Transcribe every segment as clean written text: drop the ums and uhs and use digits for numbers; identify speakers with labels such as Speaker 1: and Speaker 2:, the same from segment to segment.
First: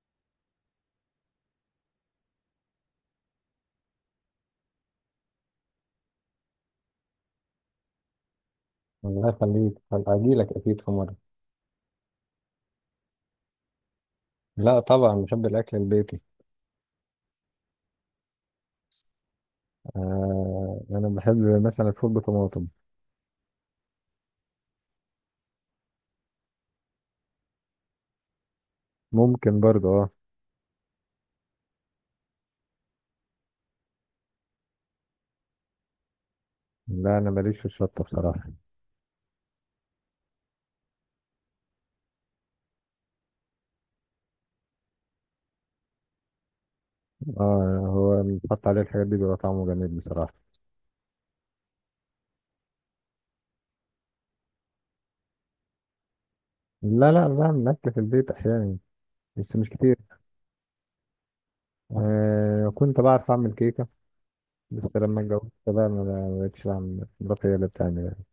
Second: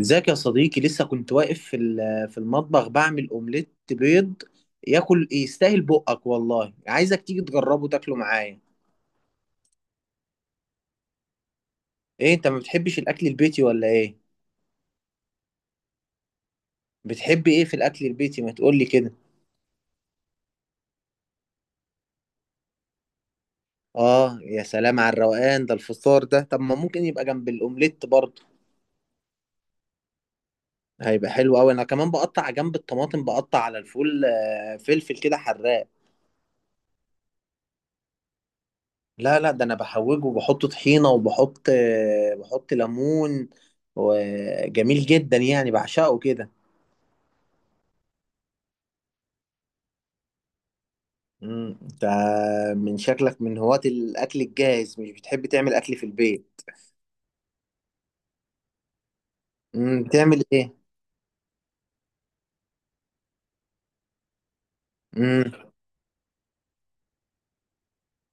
Speaker 1: ازيك يا صديقي؟ لسه كنت واقف في المطبخ بعمل اومليت بيض. ياكل يستاهل بقك والله، عايزك تيجي تجربه تاكله معايا.
Speaker 2: الله يخليك، هبقى أجيلك أكيد في مرة.
Speaker 1: ايه انت ما بتحبش الاكل البيتي ولا ايه؟
Speaker 2: لا، طبعا بحب الأكل البيتي.
Speaker 1: بتحب ايه في الاكل البيتي، ما تقولي كده.
Speaker 2: آه، أنا بحب مثلا الفول بطماطم.
Speaker 1: اه، يا سلام على الروقان ده، الفطار ده طب ما ممكن يبقى جنب الاومليت برضه.
Speaker 2: ممكن برضه، أه.
Speaker 1: هيبقى حلو قوي. انا كمان بقطع جنب الطماطم، بقطع على الفول، فلفل كده حراق.
Speaker 2: لا، أنا ماليش في الشطة بصراحة.
Speaker 1: لا لا، ده انا بحوجه وبحط طحينه وبحط آه، بحط ليمون، وجميل جدا يعني، بعشقه كده.
Speaker 2: أه، هو بنحط عليه الحاجات دي بيبقى طعمه جميل بصراحة.
Speaker 1: انت من شكلك من هواة الاكل الجاهز، مش بتحب تعمل اكل في البيت.
Speaker 2: لا لا، بعمل أكل في البيت أحيانا. بس مش كتير.
Speaker 1: بتعمل ايه؟
Speaker 2: آه، كنت بعرف أعمل كيكة. بس لما اتجوزت
Speaker 1: امم
Speaker 2: بقى ما بقتش بعمل، مراتي هي اللي بتعمل يعني.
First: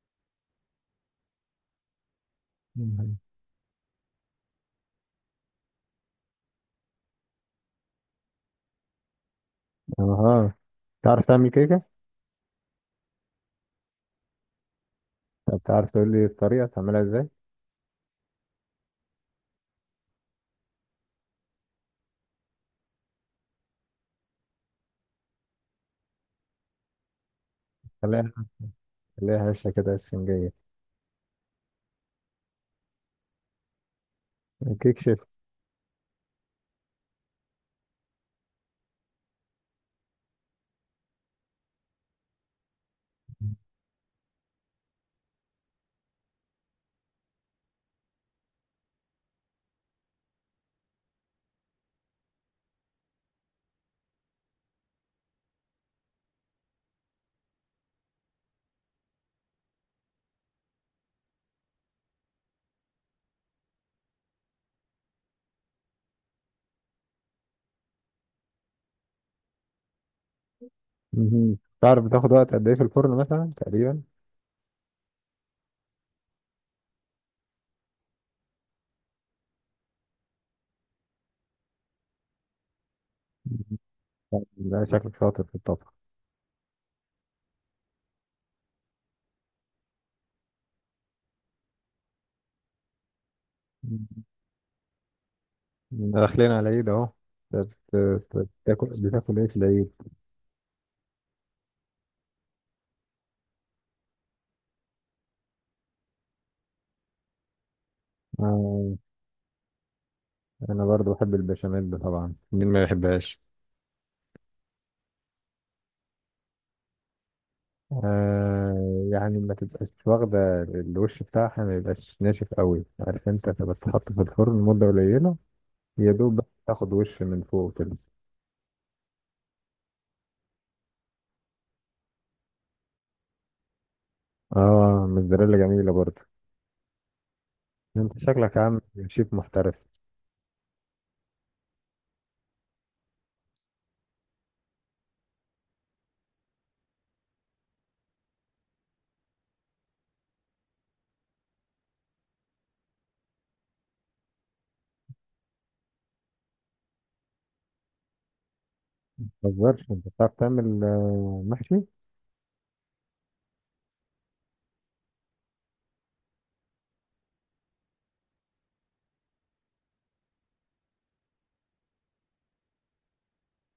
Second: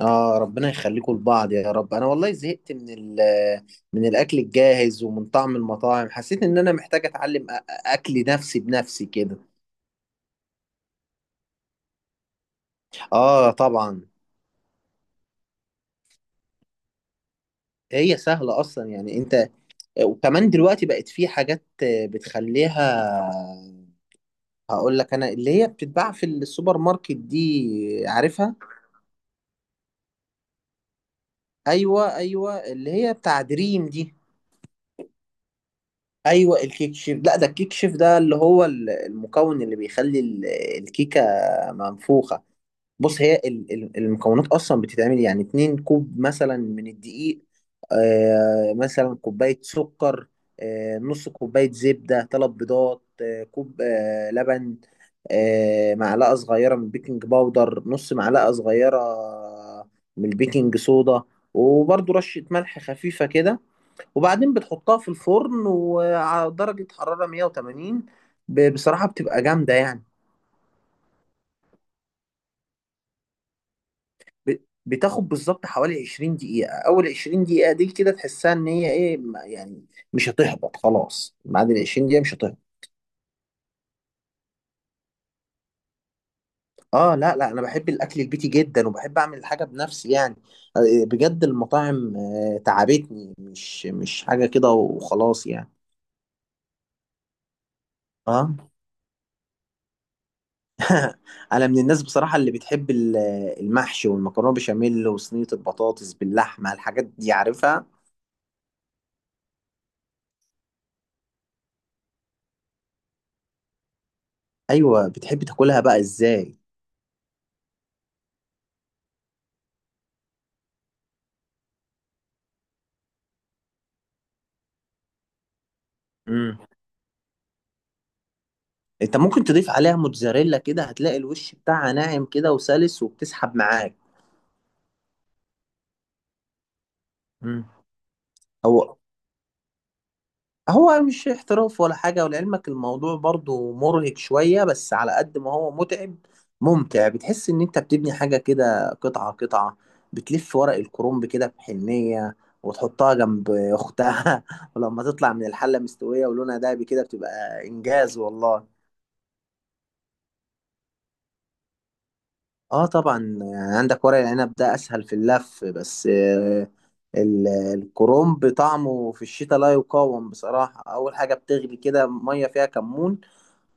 Speaker 1: اه، ربنا يخليكم لبعض يا رب. انا والله زهقت من
Speaker 2: مهم.
Speaker 1: من الاكل الجاهز ومن طعم المطاعم. حسيت ان انا محتاج اتعلم اكل نفسي بنفسي كده.
Speaker 2: أها. تعرف تعمل كيكة؟
Speaker 1: اه طبعا.
Speaker 2: طب تعرف تقول لي الطريقة تعملها إزاي؟
Speaker 1: هي سهله اصلا يعني. انت وكمان دلوقتي بقت في حاجات بتخليها. هقول لك انا اللي هي بتتباع في السوبر ماركت دي،
Speaker 2: خليها،
Speaker 1: عارفها.
Speaker 2: خليها هشة كده، اسفنجية.
Speaker 1: ايوه ايوه، اللي هي بتاع دريم دي.
Speaker 2: كيك شيف.
Speaker 1: ايوه الكيك شيف. لا ده الكيك شيف ده اللي هو المكون اللي بيخلي الكيكه منفوخه. بص، هي المكونات اصلا بتتعمل يعني اتنين كوب مثلا من الدقيق، مثلا كوبايه سكر، نص كوبايه زبده، ثلاث بيضات، كوب لبن، معلقة صغيرة من البيكنج باودر، نص معلقة صغيرة من البيكنج صودا، وبرضو رشة ملح خفيفة كده، وبعدين بتحطها في الفرن وعلى درجة حرارة 180. بصراحة بتبقى جامدة يعني.
Speaker 2: مهم. تعرف بتاخد وقت قد ايه في الفرن مثلا، تقريبا؟
Speaker 1: ب- بتاخد بالظبط حوالي 20 دقيقة. أول 20 دقيقة دي كده تحسها إن هي إيه يعني مش هتهبط. خلاص، بعد ال 20 دقيقة مش هتهبط.
Speaker 2: مهم. لا، شكلك شاطر في الطبخ.
Speaker 1: اه لا لا، انا بحب الاكل البيتي جدا وبحب اعمل الحاجه بنفسي يعني. بجد المطاعم تعبتني، مش
Speaker 2: مهم.
Speaker 1: مش حاجه كده وخلاص يعني.
Speaker 2: داخلين على العيد اهو. بت- بت-
Speaker 1: اه،
Speaker 2: بتاكل بتاكل ايه في العيد؟
Speaker 1: انا من الناس بصراحه اللي بتحب المحشي والمكرونه بشاميل وصينيه البطاطس باللحمه، الحاجات دي عارفها.
Speaker 2: آه، انا برضو بحب البشاميل، طبعا مين ما يحبهاش؟
Speaker 1: ايوه، بتحب تاكلها بقى ازاي؟
Speaker 2: آه، يعني ما تبقاش واخدة الوش بتاعها، ما يبقاش ناشف قوي، عارف انت تبقى تحط في الفرن مدة قليلة. يا دوب بس
Speaker 1: امم
Speaker 2: تاخد وش من فوق كده.
Speaker 1: انت ممكن تضيف عليها موتزاريلا كده، هتلاقي الوش بتاعها ناعم كده وسلس وبتسحب معاك.
Speaker 2: اه، موزاريلا جميلة برضو.
Speaker 1: امم
Speaker 2: انت شكلك عامل
Speaker 1: هو
Speaker 2: شيف محترف.
Speaker 1: هو مش احتراف ولا حاجة. ولعلمك الموضوع برضو مرهق شوية، بس على قد ما هو متعب ممتع. بتحس ان انت بتبني حاجة كده قطعة قطعة. بتلف ورق الكرنب كده بحنية وتحطها جنب اختها ولما تطلع من الحلة مستوية ولونها دهبي كده بتبقى انجاز والله.
Speaker 2: متهزرش، انت بتعرف تعمل محشي؟
Speaker 1: اه طبعا. يعني عندك ورق العنب ده اسهل في اللف بس، الكرنب طعمه في الشتاء لا يقاوم بصراحة. اول حاجة بتغلي كده مية فيها كمون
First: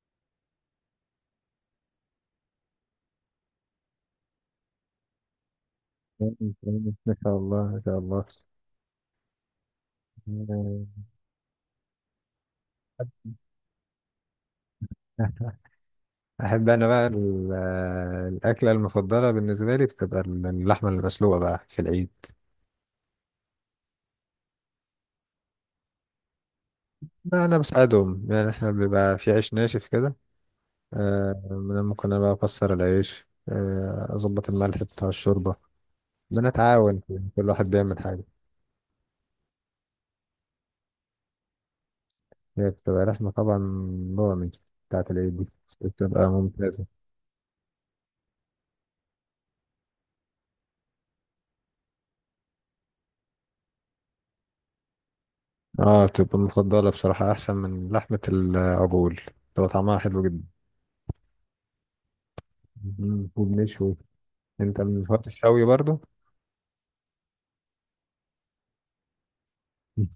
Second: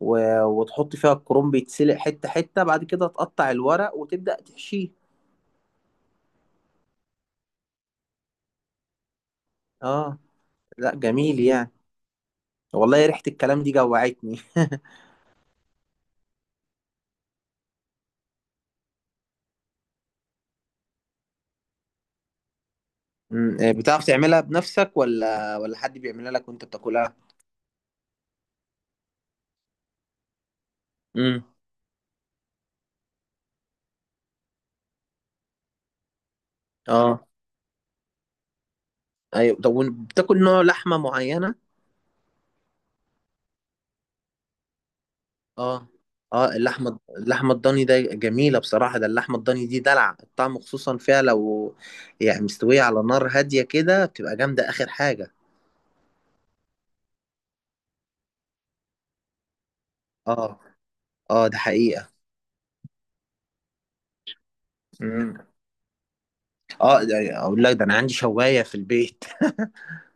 Speaker 1: و... وتحط فيها الكرنب يتسلق حتة حتة. بعد كده تقطع الورق وتبدأ تحشيه.
Speaker 2: مم، ما شاء الله، ما شاء الله.
Speaker 1: اه، لا جميل يعني. والله ريحة الكلام دي جوعتني
Speaker 2: آه، احب انا بقى الاكله المفضله بالنسبه لي، بتبقى اللحمه المسلوقه بقى في العيد.
Speaker 1: أمم، آه، بتعرف تعملها بنفسك ولا حد بيعملها لك وانت بتاكلها؟
Speaker 2: بقى انا بساعدهم، يعني احنا بيبقى في عيش ناشف كده. آه،
Speaker 1: امم
Speaker 2: أنا ممكن انا بقى اكسر العيش، اظبط الملح بتاع الشوربه. بنتعاون،
Speaker 1: اه
Speaker 2: كل واحد بيعمل حاجه.
Speaker 1: ايوه. طب بتاكل نوع لحمة معينة؟
Speaker 2: هي بتبقى لحمه طبعا، ضاني، بتاعت العيد دي
Speaker 1: اه
Speaker 2: بتبقى
Speaker 1: اه،
Speaker 2: ممتازه.
Speaker 1: اللحمة الضاني ده جميلة بصراحة. ده اللحمة الضاني دي دلع الطعم، خصوصا فيها لو يعني مستوية على نار هادية كده، بتبقى جامدة آخر حاجة.
Speaker 2: اه، تبقى المفضلة بصراحة، أحسن من لحمة العجول، تبقى طعمها حلو جدا.
Speaker 1: اه اه، ده حقيقة.
Speaker 2: وبنشوي. أنت من هواة
Speaker 1: مم.
Speaker 2: الشوي برضو؟
Speaker 1: اه، اقول لك، ده انا عندي شوايه في البيت
Speaker 2: مم.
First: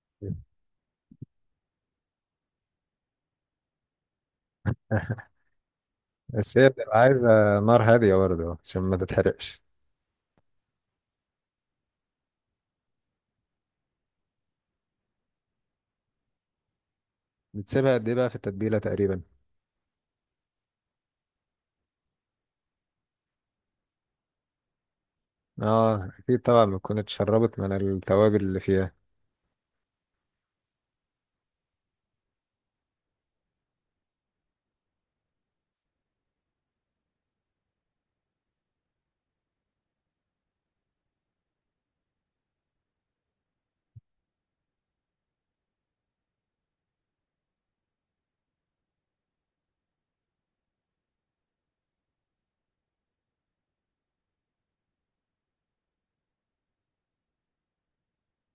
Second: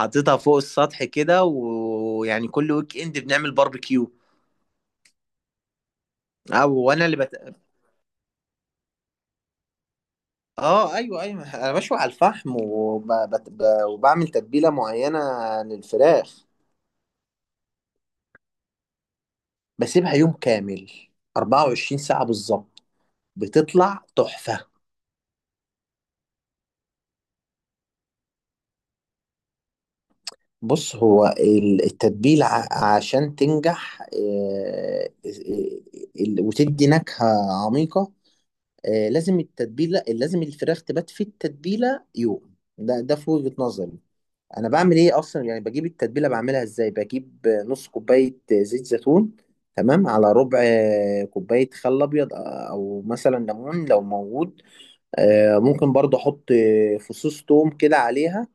Speaker 1: حاططها فوق السطح كده ويعني كل ويك اند بنعمل باربيكيو.
Speaker 2: بس هي
Speaker 1: او،
Speaker 2: بتبقى
Speaker 1: وانا اللي
Speaker 2: عايزة نار هادية برضو عشان ما تتحرقش.
Speaker 1: اه ايوه ايوه، انا بشوي على الفحم وبعمل تتبيله معينه للفراخ.
Speaker 2: بتسيبها قد إيه بقى في التتبيلة تقريبا؟
Speaker 1: بسيبها يوم كامل، 24 ساعه بالظبط، بتطلع تحفه.
Speaker 2: اه أكيد طبعا، بتكون اتشربت من التوابل اللي فيها.
Speaker 1: بص، هو التتبيله عشان تنجح، وتدي نكهه عميقه. لازم التتبيله، لازم الفراخ تبات في التتبيله يوم، ده في وجهه نظري. انا بعمل ايه اصلا يعني؟ بجيب التتبيله، بعملها ازاي؟ بجيب نص كوبايه زيت زيتون تمام، على ربع كوبايه خل ابيض، او مثلا ليمون لو موجود، ممكن برضه احط فصوص توم كده عليها،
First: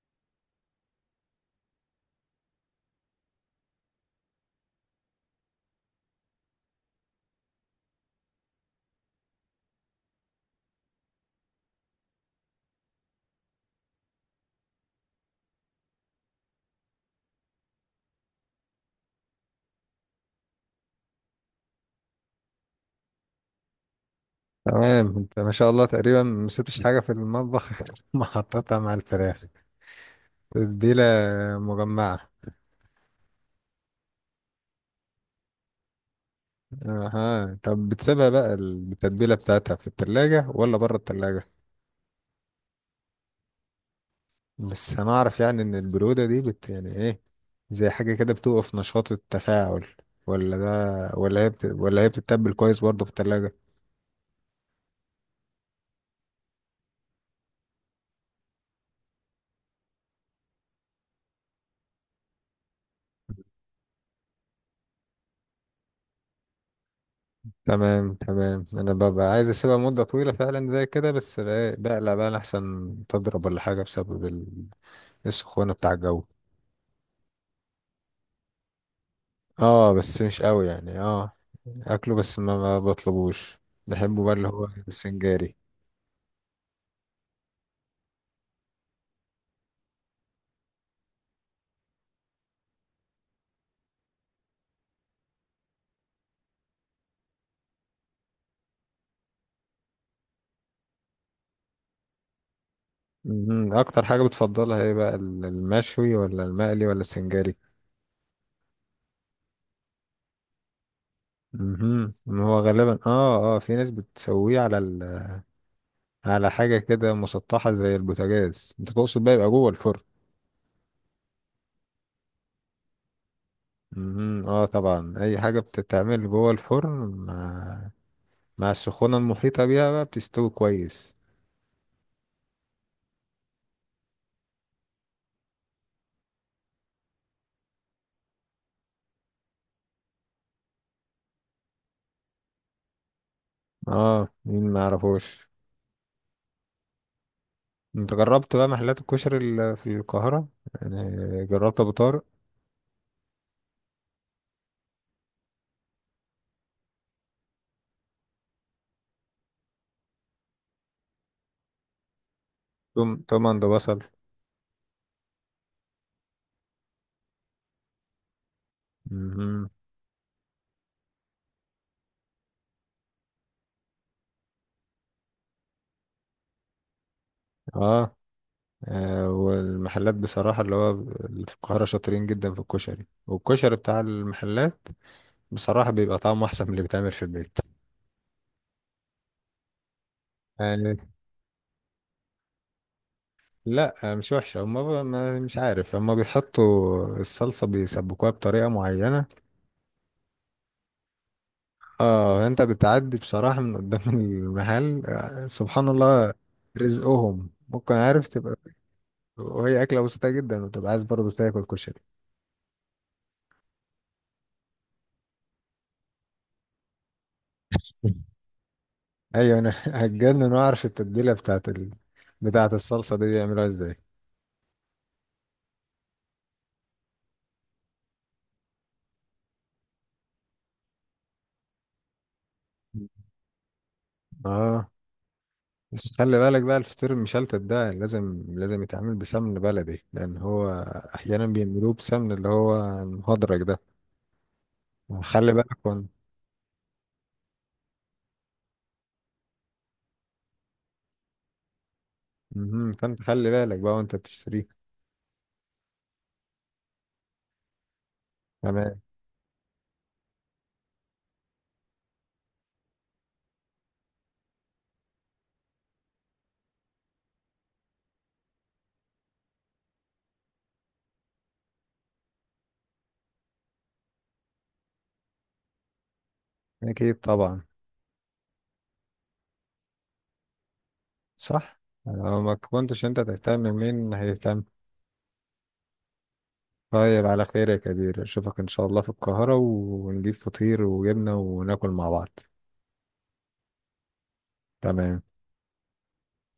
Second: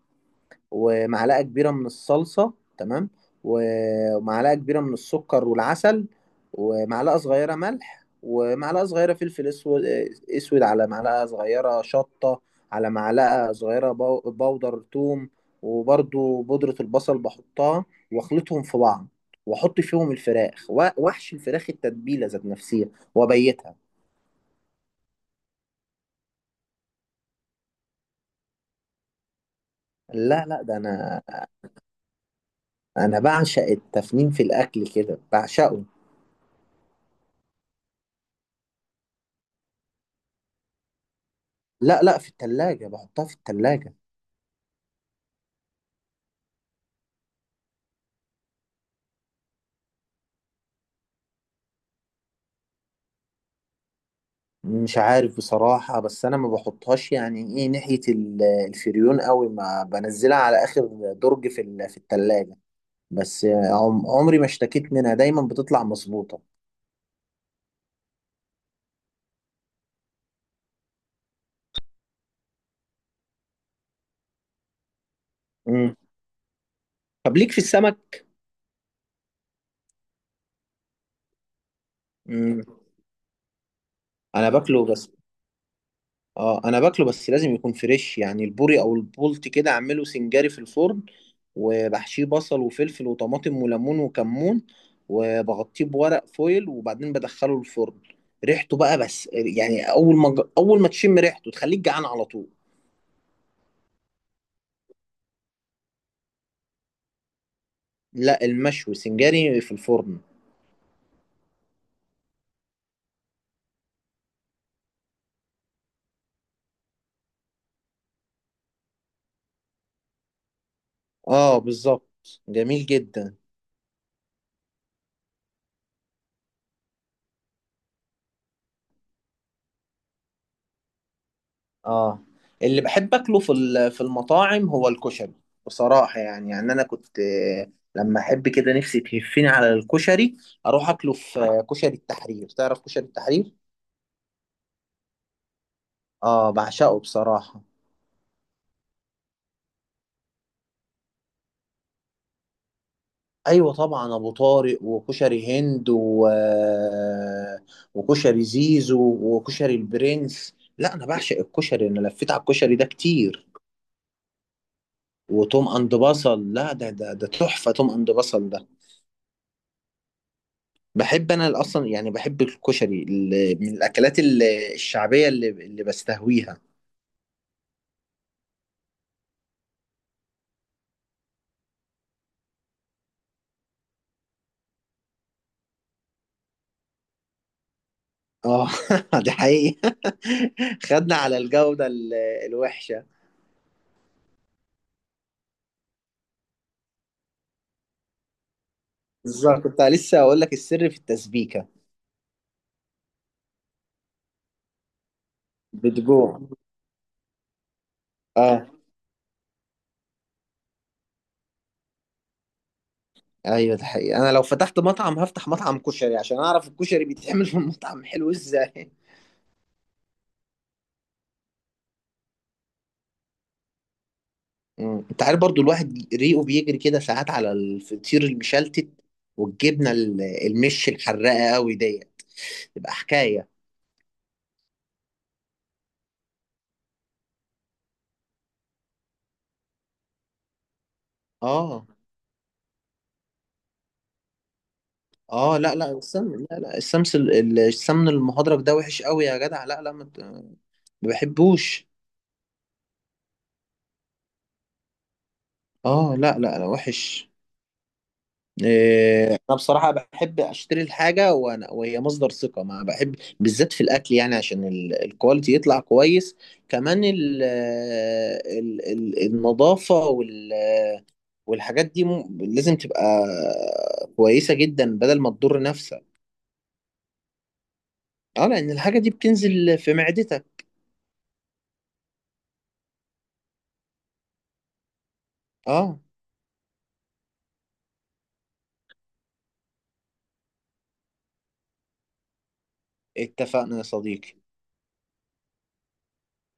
Speaker 1: ومعلقه كبيره من الصلصه تمام، ومعلقه كبيره من السكر والعسل، ومعلقه صغيره ملح، ومعلقه صغيره فلفل اسود، على معلقه صغيره شطه، على معلقه صغيره بودر ثوم، وبرضو بودره البصل بحطها، واخلطهم في بعض، واحط فيهم الفراخ واحشي الفراخ التتبيله ذات نفسها وابيتها.
Speaker 2: تمام، أنت ما شاء الله تقريبا ما سبتش حاجة في المطبخ غير ما حطيتها مع الفراخ.
Speaker 1: لا لا، ده
Speaker 2: تتبيلة
Speaker 1: انا
Speaker 2: مجمعة.
Speaker 1: انا بعشق التفنين في الاكل كده، بعشقه.
Speaker 2: اها، طب بتسيبها بقى التتبيلة بتاعتها في التلاجة ولا بره التلاجة؟
Speaker 1: لا لا، في التلاجة بحطها، في التلاجة.
Speaker 2: بس انا اعرف يعني ان البرودة دي يعني ايه، زي حاجة كده بتوقف نشاط التفاعل، ولا ده، ولا هي بتتبل كويس برضه في التلاجة؟
Speaker 1: مش عارف بصراحة، بس أنا ما بحطهاش يعني إيه ناحية الفريون قوي، ما بنزلها على آخر درج في التلاجة. بس عمري ما اشتكيت منها، دايما بتطلع مظبوطة.
Speaker 2: تمام تمام، انا ببقى عايز اسيبها مدة طويلة فعلا زي كده، بس بقى- إيه، بقلق بقى احسن تضرب ولا حاجة بسبب السخونة بتاع
Speaker 1: مم.
Speaker 2: الجو.
Speaker 1: طب ليك في السمك؟
Speaker 2: اه، بس مش قوي يعني، اه. اكله بس ما
Speaker 1: مم.
Speaker 2: ما بطلبوش. بحبه بقى، اللي
Speaker 1: أنا
Speaker 2: هو
Speaker 1: باكله بس.
Speaker 2: السنجاري.
Speaker 1: اه، انا باكله بس لازم يكون فريش، يعني البوري او البولت كده اعمله سنجاري في الفرن، وبحشيه بصل وفلفل وطماطم وليمون وكمون، وبغطيه بورق فويل وبعدين بدخله الفرن. ريحته بقى بس يعني، اول ما تشم ريحته تخليك جعان على طول.
Speaker 2: مهم. اكتر حاجة بتفضلها ايه بقى، المشوي ولا المقلي ولا السنجاري؟
Speaker 1: لا، المشوي سنجاري في الفرن.
Speaker 2: مهم. ما هو غالبا في ناس بتسويه على على حاجة كده مسطحة زي البوتاجاز، انت تقصد بقى يبقى جوه الفرن.
Speaker 1: اه بالظبط، جميل جدا.
Speaker 2: مهم. اه طبعا، اي حاجة بتتعمل جوه الفرن مع مع السخونة المحيطة بيها بقى بتستوي كويس.
Speaker 1: اه، اللي بحب اكله في المطاعم هو الكشري، بصراحه يعني. انا كنت، لما احب كده نفسي تهفني على الكشري، اروح اكله في كشري التحرير. تعرف كشري التحرير؟
Speaker 2: اه، مين ما يعرفوش؟
Speaker 1: اه، بعشقه بصراحه.
Speaker 2: انت جربت بقى محلات الكشري في القاهرة، يعني؟ جربت ابو طارق؟
Speaker 1: ايوه طبعا، ابو طارق وكشري هند و... آه، وكشري زيزو وكشري البرنس. لا انا بعشق الكشري، انا لفيت على الكشري ده
Speaker 2: توم
Speaker 1: كتير.
Speaker 2: توم عند بصل؟
Speaker 1: وتوم اند بصل، لا ده ده تحفه توم اند بصل ده.
Speaker 2: مهم.
Speaker 1: بحب انا اصلا يعني، بحب الكشري اللي من الاكلات الشعبيه اللي بستهويها.
Speaker 2: اه والمحلات بصراحة اللي هو اللي في القاهرة شاطرين جدا في الكشري، والكشري بتاع المحلات بصراحة بيبقى طعمه أحسن من اللي بيتعمل في البيت،
Speaker 1: اه دي حقيقه.
Speaker 2: يعني.
Speaker 1: خدنا على الجوده الوحشه.
Speaker 2: لا مش وحشة، هما مش عارف، هما بيحطوا الصلصة بيسبكوها بطريقة معينة.
Speaker 1: بالظبط، كنت لسه اقول لك السر في التسبيكه.
Speaker 2: اه، انت بتعدي بصراحة من قدام المحل، سبحان الله
Speaker 1: بتجوع.
Speaker 2: رزقهم، ممكن عارف تبقى،
Speaker 1: اه
Speaker 2: وهي أكلة بسيطة جدا وتبقى عايز برضه تاكل كشري.
Speaker 1: ايوه، ده حقيقه. انا لو فتحت مطعم هفتح مطعم كشري، عشان اعرف الكشري بيتعمل في المطعم حلو ازاي.
Speaker 2: ايوه انا هتجنن، واعرف التتبيله بتاعت بتاعت الصلصه دي بيعملوها ازاي.
Speaker 1: مم. انت عارف برضو الواحد ريقه بيجري كده ساعات على الفطير المشلتت، والجبنه المش الحراقه قوي ديت، تبقى حكايه.
Speaker 2: اه، بس خلي بالك بقى الفطير المشلتت ده لازم لازم يتعمل بسمن بلدي، لان هو احيانا
Speaker 1: اه
Speaker 2: بيعملوه بسمن، اللي هو المهدرج ده، خلي
Speaker 1: اه، لا
Speaker 2: بالك
Speaker 1: لا
Speaker 2: وان.
Speaker 1: السمن، لا لا السمن المهدرج ده وحش قوي يا جدع. لا لا، ما بحبوش.
Speaker 2: مهم. فانت خلي بالك بقى وانت بتشتريه.
Speaker 1: اه لا لا لا، وحش.
Speaker 2: تمام.
Speaker 1: إيه، انا بصراحة بحب اشتري الحاجة وانا وهي مصدر ثقة، ما بحب بالذات في الاكل يعني عشان الكواليتي يطلع كويس. كمان ال ال ال النظافة والحاجات دي لازم تبقى كويسة جدا، بدل ما تضر نفسك.
Speaker 2: اكيد طبعا.
Speaker 1: اه، لان الحاجة دي بتنزل في معدتك.
Speaker 2: صح. لو ما كنتش انت تهتم، مين هيهتم؟
Speaker 1: اه،
Speaker 2: طيب، على خير يا كبير، اشوفك ان شاء الله في القاهرة ونجيب فطير وجبنة وناكل مع بعض.
Speaker 1: اتفقنا يا صديقي.
Speaker 2: تمام.